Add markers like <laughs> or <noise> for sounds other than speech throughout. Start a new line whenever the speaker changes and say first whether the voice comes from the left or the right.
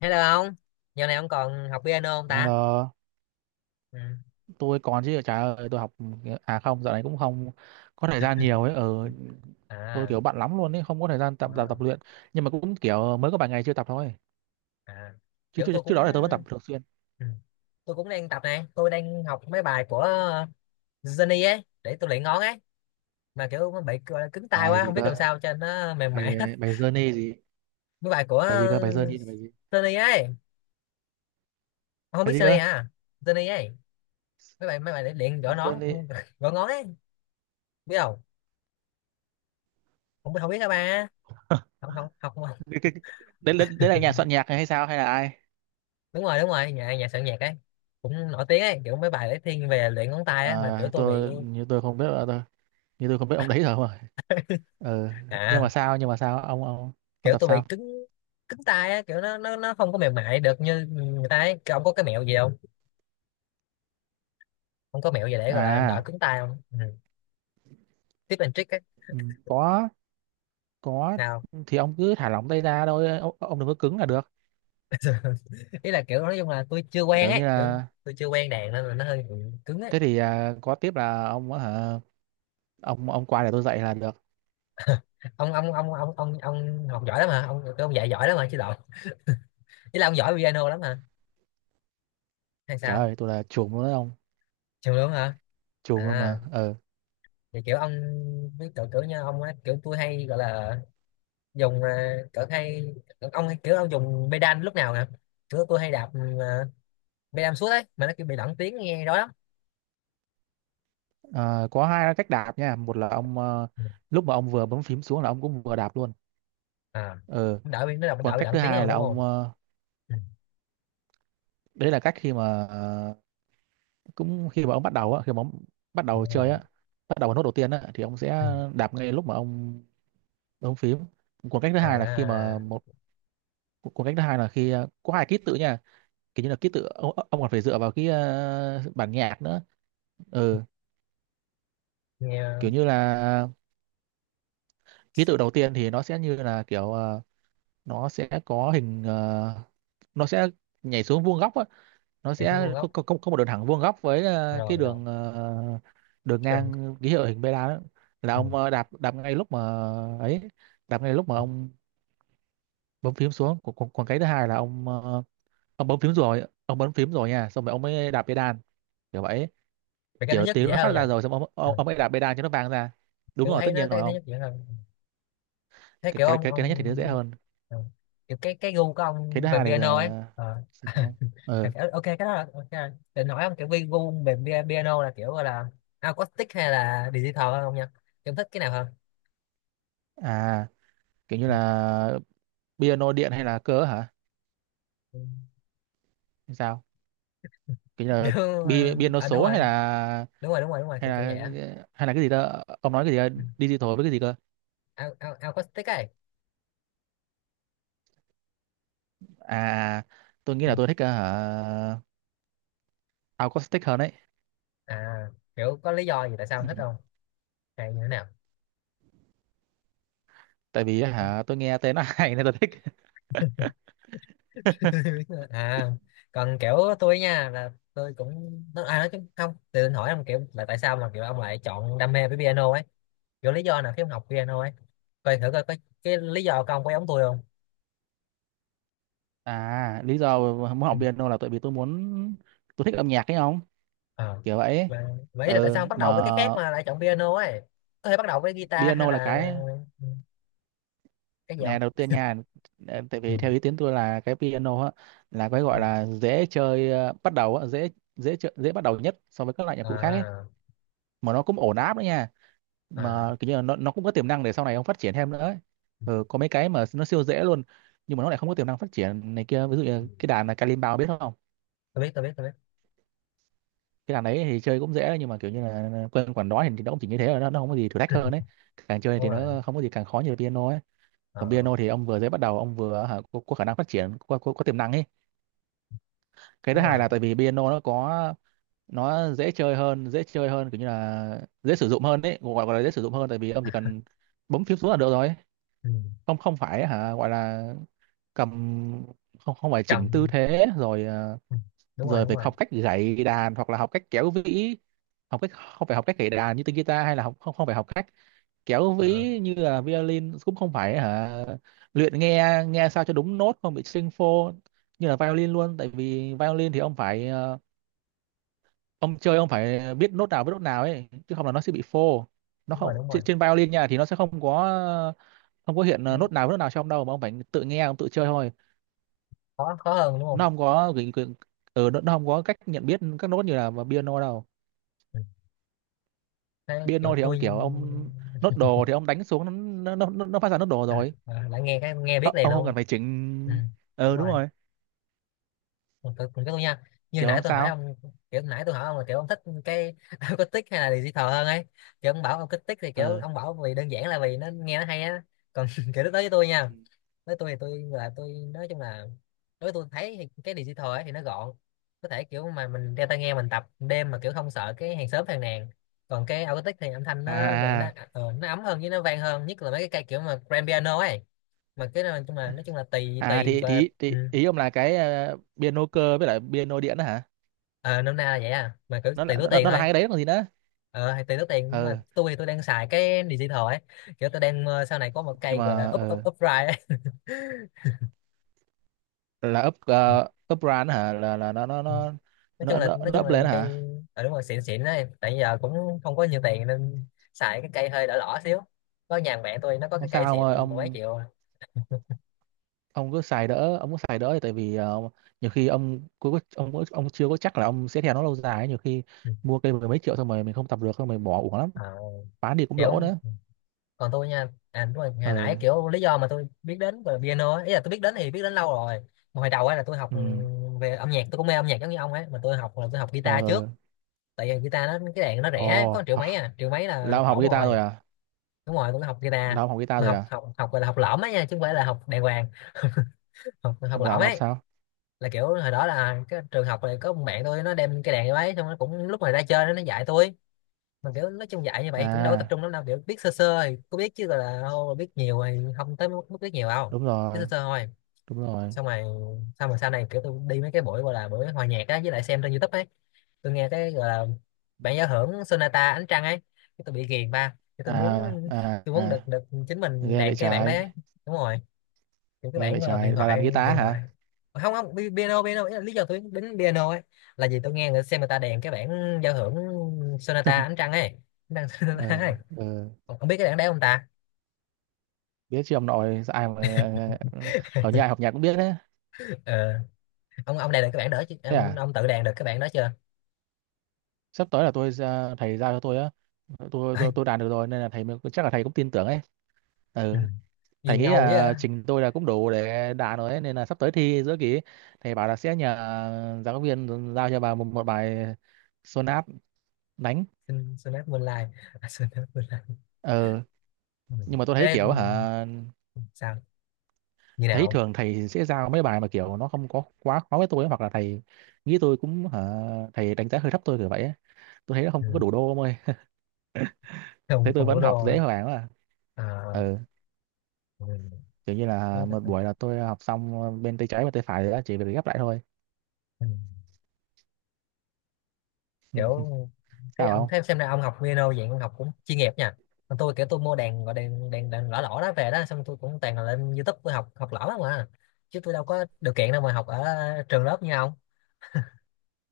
left: Hello ông, giờ này ông còn học piano không ta?
right: Hello,
left: Ừ.
right: tôi còn chứ, trời ơi, tôi học à không dạo này cũng không có thời gian nhiều ấy ở tôi
left: À,
right: kiểu bận lắm luôn ấy không có thời gian tập tập tập
left: wow.
right: luyện. Nhưng mà cũng kiểu mới có vài ngày chưa tập thôi,
left: À,
right: chứ
left: kiểu
right: trước
left: tôi
right: trước
left: cũng
right: đó là tôi vẫn tập thường xuyên.
left: ừ. Tôi cũng đang tập này, tôi đang học mấy bài của Johnny ấy để tôi luyện ngón ấy, mà kiểu nó bị gọi là cứng tay
right: Bài
left: quá,
right: gì
left: không biết làm
right: cơ?
left: sao cho nó mềm
right: bài
left: mại hết.
right: bài journey gì?
left: Mấy bài của
right: Bài gì cơ? Bài journey là bài gì?
left: Johnny ấy, ông không
right: Bài
left: biết
right: gì
left: Johnny
right: cơ?
left: hả? Johnny ấy, mấy bài để luyện gõ nón,
right: Journey.
left: <laughs> gõ ngón ấy, biết không? Không biết không biết hả ba? Không không học
right: cái, cái, đấy là nhà soạn nhạc hay sao hay là ai?
left: đúng rồi nhà nhà soạn nhạc ấy cũng nổi tiếng ấy kiểu mấy bài ấy thiên về luyện ngón tay á, mà
right: Tôi như tôi không biết là tôi, như tôi không biết ông đấy rồi. Ừ.
left: à
right: Nhưng mà sao ông
left: kiểu
right: tập
left: tôi bị
right: sao?
left: cứng cứng tay á, kiểu nó không có mềm mại được như người ta ấy. Cái ông có cái mẹo gì không, không có mẹo gì để gọi là đỡ
right: à
left: cứng tay không? Ừ. Tip and trick ấy
right: ừ, có có.
left: nào.
right: Thì ông cứ thả lỏng tay ra thôi ông đừng có cứng là được.
left: <laughs> Ý là kiểu nói chung là tôi chưa quen
right: Kiểu như
left: ấy, kiểu
right: là
left: tôi chưa quen đàn nên là nó hơi bị cứng ấy.
right: thế thì à, có tiếp là ông hả? Ông qua để tôi dạy là được.
left: Ông học giỏi lắm hả, ông dạy giỏi lắm hả, chứ lộn, ý là ông giỏi piano lắm hả hay
right: Trời
left: sao?
right: ơi tôi là chuồng luôn đấy ông,
left: Chưa đúng hả?
right: chuồng luôn
left: à
right: mà
left: thì kiểu ông với cỡ cỡ nha ông á, kiểu tôi hay gọi là dùng cỡ, hay ông hay kiểu ông dùng pedal lúc nào nè, kiểu tôi hay đạp pedal suốt ấy mà nó kiểu bị lẫn tiếng nghe đó lắm.
right: à, có hai cách đạp nha. Một là ông,
left: Ừ.
right: lúc mà ông vừa bấm phím xuống là ông cũng vừa đạp luôn.
left: À,
right: Ờ.
left: nó đỡ bị nó đỡ,
right: Còn
left: đỡ bị
right: cách
left: lẫn
right: thứ
left: tiếng
right: hai
left: hơn
right: là
left: đúng
right: ông,
left: không? Ừ.
right: đấy là cách khi mà cũng khi mà ông bắt đầu á, khi mà ông bắt đầu
left: Đúng
right: chơi
left: rồi.
right: á, bắt đầu vào nốt đầu tiên á, thì ông
left: Ừ.
right: sẽ đạp ngay lúc mà ông bấm phím. Còn cách thứ hai là khi mà
left: À,
right: một cuốn, cách thứ hai là khi có hai ký tự nha. Kiểu như là ký tự, ông còn phải dựa vào cái bản nhạc nữa. Ừ. Kiểu
left: nghe
right: như là ký tự đầu tiên thì nó sẽ như là kiểu nó sẽ có hình, nó sẽ nhảy xuống vuông góc á, nó
left: thì nó luôn
right: sẽ
left: gốc
right: có một đường thẳng vuông góc với cái
left: rồi rồi.
right: đường đường
left: Được.
right: ngang ký hiệu hình beta đó, là
left: Ừ.
right: ông đạp đạp ngay lúc mà ấy, đạp ngay lúc mà ông bấm phím xuống. Còn cái thứ hai là ông, ông bấm phím rồi nha, xong rồi ông mới đạp pedal, kiểu vậy.
left: Vậy cái thứ
right: Kiểu
left: nhất
right: tiếng
left: dễ
right: nó
left: hơn
right: phát ra
left: nha.
right: rồi xong
left: Ừ.
right: ông mới đạp pedal cho nó vang ra. Đúng
left: Kiểu
right: rồi
left: thấy
right: tất
left: nó
right: nhiên rồi
left: cái thứ
right: ông.
left: nhất dễ hơn, thế kiểu ông
right: Cái thứ nhất thì nó
left: ông
right: dễ hơn.
left: Ừ. Kiểu cái gu của
right: Cái
left: ông
right: thứ
left: về
right: hai này
left: piano ấy.
right: là
left: Ờ.
right: sao không?
left: <laughs> À,
right: Ừ.
left: ok cái đó là ok rồi. Định hỏi ông kiểu vi gu về piano là kiểu gọi là acoustic hay là digital hơn không nha, em thích cái nào hơn?
right: À. Kiểu như là piano điện hay là cơ hả,
left: Ừ.
right: hay sao, kiểu như là
left: Kiểu
right: piano
left: đúng
right: số hay
left: rồi
right: là,
left: đúng rồi
right: hay
left: kiểu kiểu vậy
right: là,
left: á.
right: hay là cái gì đó, ông nói cái gì đó,
left: Ừ.
right: digital với cái gì cơ?
left: Acoustic ấy.
right: À. Tôi nghĩ
left: Ừ.
right: là tôi thích, hả, acoustic hơn đấy.
left: À, kiểu có lý do gì tại sao ông
right: Ừ.
left: thích không hay như thế nào?
right: Tại vì hả tôi nghe tên nó <laughs> hay nên tôi thích. <laughs>
left: <laughs> À, còn kiểu tôi nha là tôi cũng à nói chung không, tôi định hỏi ông kiểu là tại sao mà kiểu ông lại chọn đam mê với piano ấy, kiểu lý do nào khi ông học piano ấy, coi thử coi có cái lý do của ông có giống tôi không.
right: À, lý do muốn học
left: Ừ.
right: piano là tại vì tôi muốn, tôi thích âm nhạc ấy không?
left: Ờ.
right: Kiểu vậy.
left: Mà, mà ý là tại sao
right: Ừ,
left: không bắt
right: mà
left: đầu với cái khác mà lại chọn piano ấy, có thể bắt đầu với guitar hay
right: piano là
left: là
right: cái
left: ừ, cái gì không?
right: nè đầu tiên nha. Tại
left: Ừ.
right: vì theo ý kiến tôi là cái piano á là cái
left: Ừ.
right: gọi là dễ chơi, bắt đầu á, dễ dễ chơi, dễ bắt đầu nhất so với các loại nhạc cụ khác ấy,
left: À
right: mà nó cũng ổn áp nữa nha.
left: à.
right: Mà kiểu như là nó cũng có tiềm năng để sau này ông phát triển thêm nữa ấy. Ừ, có mấy cái mà nó siêu dễ luôn, nhưng mà nó lại không có tiềm năng phát triển này kia. Ví dụ như
left: Ừ.
right: cái đàn là kalimba, ông biết không?
left: Tôi biết tôi biết tôi biết
right: Cái đàn đấy thì chơi cũng dễ, nhưng mà kiểu như là quên quản đó thì nó cũng chỉ như thế rồi, nó không có gì thử thách hơn đấy, càng chơi
left: đúng
right: thì
left: rồi.
right: nó không có gì càng khó như là piano ấy. Còn
left: Ờ,
right: piano thì ông vừa dễ bắt đầu ông vừa hả, có khả năng phát triển, có tiềm năng ấy. Cái thứ
left: đúng
right: hai
left: rồi.
right: là tại vì piano nó có, nó dễ chơi hơn, kiểu như là dễ sử dụng hơn đấy. Gọi là dễ sử dụng hơn. Tại vì ông chỉ cần bấm phím xuống là được rồi.
left: Ừ.
right: Không Không phải hả, gọi là cầm, không không phải chỉnh tư
left: Cầm.
right: thế rồi,
left: Ừ. Đúng rồi
right: rồi
left: đúng
right: phải
left: rồi.
right: học cách gảy đàn hoặc là học cách kéo vĩ. Học cách, không phải học cách gảy đàn như tiếng guitar, hay là học, không không phải học cách kéo
left: Ờ,
right: vĩ như là violin, cũng không phải hả luyện nghe, nghe sao cho đúng nốt không bị sinh phô như là violin luôn. Tại vì violin thì ông phải, ông chơi ông phải biết nốt nào với nốt nào ấy, chứ không là nó sẽ bị phô. Nó
left: đúng rồi
right: không
left: đúng rồi.
right: trên trên violin nha thì nó sẽ không có, không có hiện
left: Nó
right: nốt nào với nốt nào cho ông đâu, mà ông phải tự nghe, ông tự chơi thôi.
left: khó khó hơn đúng không?
right: Nó không có gửi- gửi- Ừ, nó không có cách nhận biết các nốt như là piano đâu.
left: Ừ. Thế kiểu
right: Piano thì ông
left: tôi
right: kiểu ông nốt đồ thì ông đánh xuống, nó phát ra nốt đồ
left: à,
right: rồi.
left: à, lại nghe cái nghe
right: Ờ,
left: biết liền
right: ông không
left: luôn.
right: cần phải
left: Ừ.
right: chỉnh.
left: Đúng
right: Ờ đúng
left: rồi,
right: rồi.
left: mình cứ nha, như
right: Kiểu
left: nãy
right: ông
left: tôi hỏi
right: sao
left: ông kiểu nãy tôi hỏi ông là kiểu ông thích cái <laughs> acoustic hay là digital hơn ấy, kiểu ông bảo acoustic thì kiểu
right: ờ
left: ông bảo vì đơn giản là vì nó nghe nó hay á. Còn <laughs> kiểu lúc đó với tôi nha, với tôi thì tôi là tôi nói chung là đối với tôi thấy thì cái digital ấy thì nó gọn, có thể kiểu mà mình đeo tai nghe mình tập đêm mà kiểu không sợ cái hàng xóm phàn nàn. Còn cái acoustic thì âm thanh
right: à
left: nó gọi
right: à
left: nó
right: à.
left: nó ấm hơn với nó vang hơn, nhất là mấy cái cây kiểu mà grand piano ấy. Mà cái nói chung là tùy
right: À,
left: tùy gọi là, ừ.
right: thì ý ông là cái, piano cơ với lại piano điện đó hả?
left: Ờ, nôm na là vậy, à mà cứ tùy túi tiền
right: Nó là
left: thôi.
right: hai cái đấy còn gì nữa.
left: Ờ, hay tùy túi tiền, nhưng mà
right: Ờ,
left: tôi thì tôi đang xài cái digital ấy, kiểu tôi đang sau này có một
right: nhưng
left: cây gọi là
right: mà
left: up up up ride ấy. <laughs>
right: là up up brand hả, là
left: Nói chung là nói
right: nó
left: chung
right: up
left: là
right: lên
left: cây,
right: hả?
left: ờ đúng rồi xịn xịn đấy, tại giờ cũng không có nhiều tiền nên xài cái cây hơi đỏ lỏ xíu, có nhà mẹ tôi nó có cái
right: Không
left: cây
right: sao ông
left: xịn
right: ơi
left: mười mấy
right: ông
left: triệu.
right: ông cứ xài đỡ, thì tại vì, nhiều khi ông cứ ông chưa có chắc là ông sẽ theo nó lâu dài ấy. Nhiều khi
left: Ừ.
right: mua cây mười mấy triệu xong rồi mình không tập được, xong rồi mình bỏ uổng lắm,
left: Ờ,
right: bán đi cũng
left: kiểu
right: lỗ nữa.
left: còn tôi nha, à đúng rồi hồi
right: Ờ.
left: nãy kiểu lý do mà tôi biết đến về piano ấy, ý là tôi biết đến thì biết đến lâu rồi, mà hồi đầu ấy là tôi học
right: Ừ.
left: về âm nhạc, tôi cũng mê âm nhạc giống như ông ấy, mà tôi học là tôi học guitar trước,
right: Ờ.
left: tại vì guitar nó cái đàn nó rẻ
right: Ồ,
left: có một triệu mấy,
right: à,
left: à triệu mấy là
right: là
left: học
right: ông học
left: ổn
right: guitar rồi
left: rồi.
right: à?
left: Đúng rồi tôi có học guitar,
right: là ông học guitar
left: mà
right: rồi
left: học
right: à
left: học học gọi là học lõm á nha chứ không phải là học đàng hoàng. <laughs> Học học
right: ông làm
left: lõm
right: ông học
left: ấy,
right: sao?
left: là kiểu hồi đó là cái trường học này có một bạn tôi nó đem cái đàn vô ấy, xong nó cũng lúc mà ra chơi nó dạy tôi. Mà kiểu nói chung dạy như vậy cũng đâu có tập
right: À
left: trung lắm đâu, kiểu biết sơ sơ thì có biết chứ gọi là ô, biết nhiều thì không tới mức mức biết nhiều đâu,
right: đúng
left: biết sơ
right: rồi
left: sơ thôi.
right: đúng rồi.
left: Xong rồi xong rồi sau này kiểu tôi đi mấy cái buổi gọi là buổi hòa nhạc á với lại xem trên YouTube ấy, tôi nghe cái gọi là bản giao hưởng Sonata Ánh Trăng ấy, cái tôi bị ghiền ba cái tôi muốn,
right: À à
left: tôi muốn được
right: à.
left: được chính mình
right: Ghê vậy
left: đàn cái bản đấy ấy.
right: trái.
left: Đúng rồi, những cái bản huyền
right: Là đàn
left: thoại
right: guitar
left: huyền thoại.
right: hả?
left: Không không piano piano, ý là lý do tôi đến piano ấy là vì tôi nghe người xem người ta đàn cái bản giao hưởng Sonata
right: <laughs>
left: Ánh Trăng ấy đang <laughs> Sonata
right: Ờ.
left: ấy.
right: Ờ.
left: Ông biết cái bản đấy không ta?
right: Biết chứ ông nội ai mà. Ờ, hầu như ai học nhạc cũng biết đấy.
left: Ờ, ông đàn được cái bản đó chứ,
right: Thế à?
left: ông tự đàn được cái bản đó chưa?
right: Sắp tới là thầy giao cho tôi á, tôi
left: <laughs>
right: đạt được rồi nên là chắc là thầy cũng tin tưởng ấy.
left: Ừ.
right: Ừ.
left: Gì
right: Thầy nghĩ
left: ngầu vậy.
right: là trình tôi là cũng đủ để đạt rồi ấy. Nên là sắp tới thi giữa kỳ ấy, thầy bảo là sẽ nhờ giáo viên giao cho bà một bài sonat đánh.
left: Sunset Moonlight. À, Sunset Moonlight.
right: Ừ.
left: Ừ.
right: Nhưng mà tôi thấy
left: Thế ừ,
right: kiểu hả,
left: sao, như
right: thấy
left: nào?
right: thường thầy sẽ giao mấy bài mà kiểu nó không có quá khó với tôi ấy. Hoặc là thầy nghĩ tôi cũng hả, thầy đánh giá hơi thấp tôi kiểu vậy ấy. Tôi thấy nó
left: Ừ.
right: không có đủ đô ông ơi.
left: Không
right: Thấy tôi
left: không đủ
right: vẫn học
left: đô hả?
right: dễ hoàng quá à.
left: À.
right: Ừ.
left: Ừ.
right: Kiểu như là
left: Nói thật
right: một
left: là,
right: buổi là tôi học xong bên tay trái và tay phải rồi á, chỉ việc ghép lại thôi.
left: ừ. Kiểu
right: <laughs>
left: thế
right: Sao
left: ông
right: không?
left: thế xem ra ông học piano vậy ông học cũng chuyên nghiệp nha. Còn tôi kiểu tôi mua đàn gọi đàn đàn đàn lõ lõ đó về đó, xong tôi cũng toàn là lên YouTube tôi học học lõ đó mà, chứ tôi đâu có điều kiện đâu mà học ở trường lớp như ông.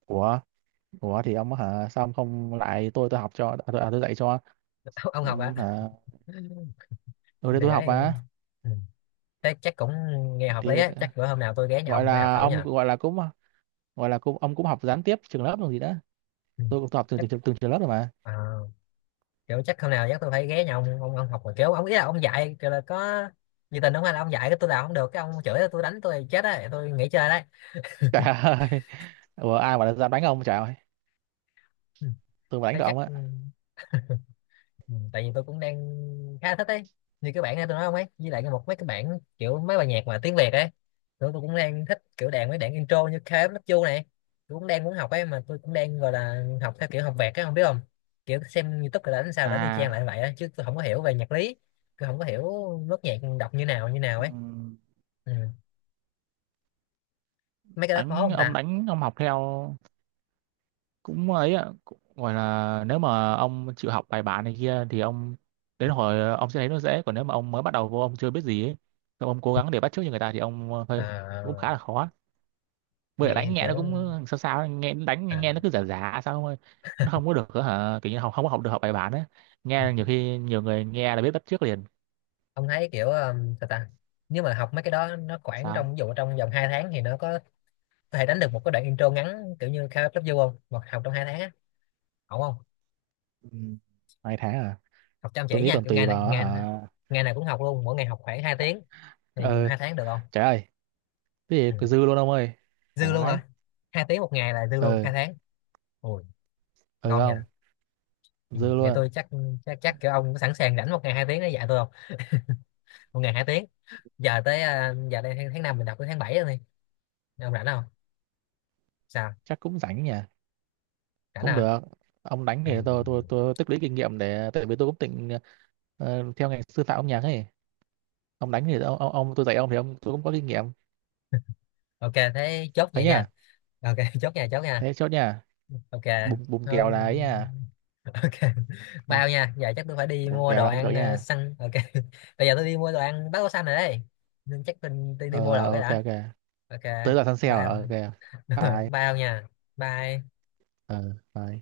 right: Ủa, ủa thì ông hả, sao ông không lại tôi học cho, à, tôi dạy cho.
left: <laughs> Ông
right: Ừ,
left: học à?
right: hả ừ,
left: Thì
right: đấy tôi học
left: đấy.
right: mà.
left: Ừ. Thế chắc cũng nghe hợp
right: Thì
left: lý á,
right: ờ,
left: chắc bữa hôm nào tôi ghé nhà
right: gọi
left: ông tôi học
right: là
left: thử
right: ông
left: nha.
right: gọi là cũng gọi là cũng ông cũng học gián tiếp trường lớp còn gì đó.
left: Ừ.
right: Tôi cũng tôi học từng
left: Chắc
right: từng, từng trường lớp rồi mà.
left: à, kiểu chắc hôm nào chắc tôi phải ghé nhà ông ông học rồi kiểu ông ý là ông dạy kiểu là có nhiệt tình không, hay là ông dạy cái tôi làm không được cái ông chửi tôi đánh tôi chết đấy tôi nghỉ chơi đấy.
right: <laughs> Trời ơi. Ủa ai mà dám đánh ông trời ơi,
left: Ừ.
right: tôi mà đánh
left: Thế
right: được
left: chắc
right: ông á.
left: ừ, ừ, tại vì tôi cũng đang khá thích ấy, như cái bản này tôi nói không ấy với lại một mấy cái bản kiểu mấy bài nhạc mà tiếng Việt ấy, kiểu tôi cũng đang thích kiểu đàn mấy đàn intro như KF Love You này, tôi cũng đang muốn học ấy mà tôi cũng đang gọi là học theo kiểu học vẹt ấy không biết không, kiểu xem YouTube rồi đánh sao đánh y chang
right: À.
left: lại vậy á, chứ tôi không có hiểu về nhạc lý, tôi không có hiểu nốt nhạc đọc như nào ấy.
right: Ừm,
left: Ừ. Mấy cái đó khó không ta?
right: đánh ông học theo cũng ấy ạ, cũng gọi là nếu mà ông chịu học bài bản này kia thì ông đến hồi ông sẽ thấy nó dễ, còn nếu mà ông mới bắt đầu vô, ông chưa biết gì ấy, xong ông cố gắng để bắt chước như người ta thì ông, hơi cũng khá
left: À,
right: là khó. Với lại
left: vậy
right: đánh
left: thì
right: nghe
left: kiểu
right: nó cũng, sao sao nghe đánh
left: à,
right: nghe nó cứ giả giả sao không ơi. Nó không có được, hả kiểu như học không có học được học bài bản á, nghe nhiều khi nhiều người nghe là biết bắt chước liền.
left: ông thấy kiểu sao ta nếu mà học mấy cái đó nó khoảng trong
right: Sao.
left: ví dụ trong vòng 2 tháng thì nó có thể đánh được một cái đoạn intro ngắn kiểu như KFW không, một học trong 2 tháng á ổn không?
right: Ừ. Hai tháng à?
left: Học chăm
right: Tôi
left: chỉ
right: nghĩ
left: nha
right: còn
left: kiểu
right: tùy vào
left: ngày
right: hả.
left: ngày nào cũng học luôn, mỗi ngày học khoảng 2 tiếng thì
right: Ờ,
left: 2 tháng được không?
right: trời ơi cái gì
left: Ừ.
right: cứ dư luôn ông ơi. Thoải
left: Dư luôn
right: mái.
left: hả, 2 tiếng một ngày là dư luôn
right: Ờ.
left: 2 tháng. Ui
right: Ừ
left: ngon nha.
right: không,
left: Ừ.
right: dư
left: Vậy
right: luôn.
left: tôi chắc, chắc kiểu ông có sẵn sàng rảnh một ngày 2 tiếng để dạy tôi không, một ngày 2 tiếng, giờ tới à, giờ đây tháng 5 mình đọc tới tháng 7 rồi. Nghe ông rảnh không? Sao,
right: Chắc cũng rảnh nhỉ.
left: rảnh
right: Cũng
left: à?
right: được. Ông đánh
left: Ừ.
right: thì tôi tích lũy kinh nghiệm để tại vì tôi cũng định, theo ngành sư phạm âm nhạc ấy. Ông đánh thì ông tôi dạy ông thì ông tôi cũng có kinh nghiệm.
left: Ok thế chốt
right: Thế
left: vậy nha.
right: nhá.
left: Ok <laughs> chốt nha chốt nha.
right: Thế chốt nha.
left: Ok
right: Bùng Bùng
left: thôi.
right: kèo là ấy nha.
left: Ok <laughs>
right: Ừ,
left: bao nha, giờ chắc tôi phải đi
right: bùng
left: mua
right: kèo
left: đồ
right: là không được
left: ăn
right: nha.
left: xăng ok <laughs> bây giờ tôi đi mua đồ ăn bát có xanh rồi đây, nên chắc tôi đi mua
right: Ờ
left: đồ cái
right: ok
left: đã.
right: ok.
left: Ok
right: Tới giờ săn sale
left: bao
right: à? Ok.
left: <laughs> đúng rồi
right: Bye.
left: bao nha. Bye.
right: Ờ. Bye.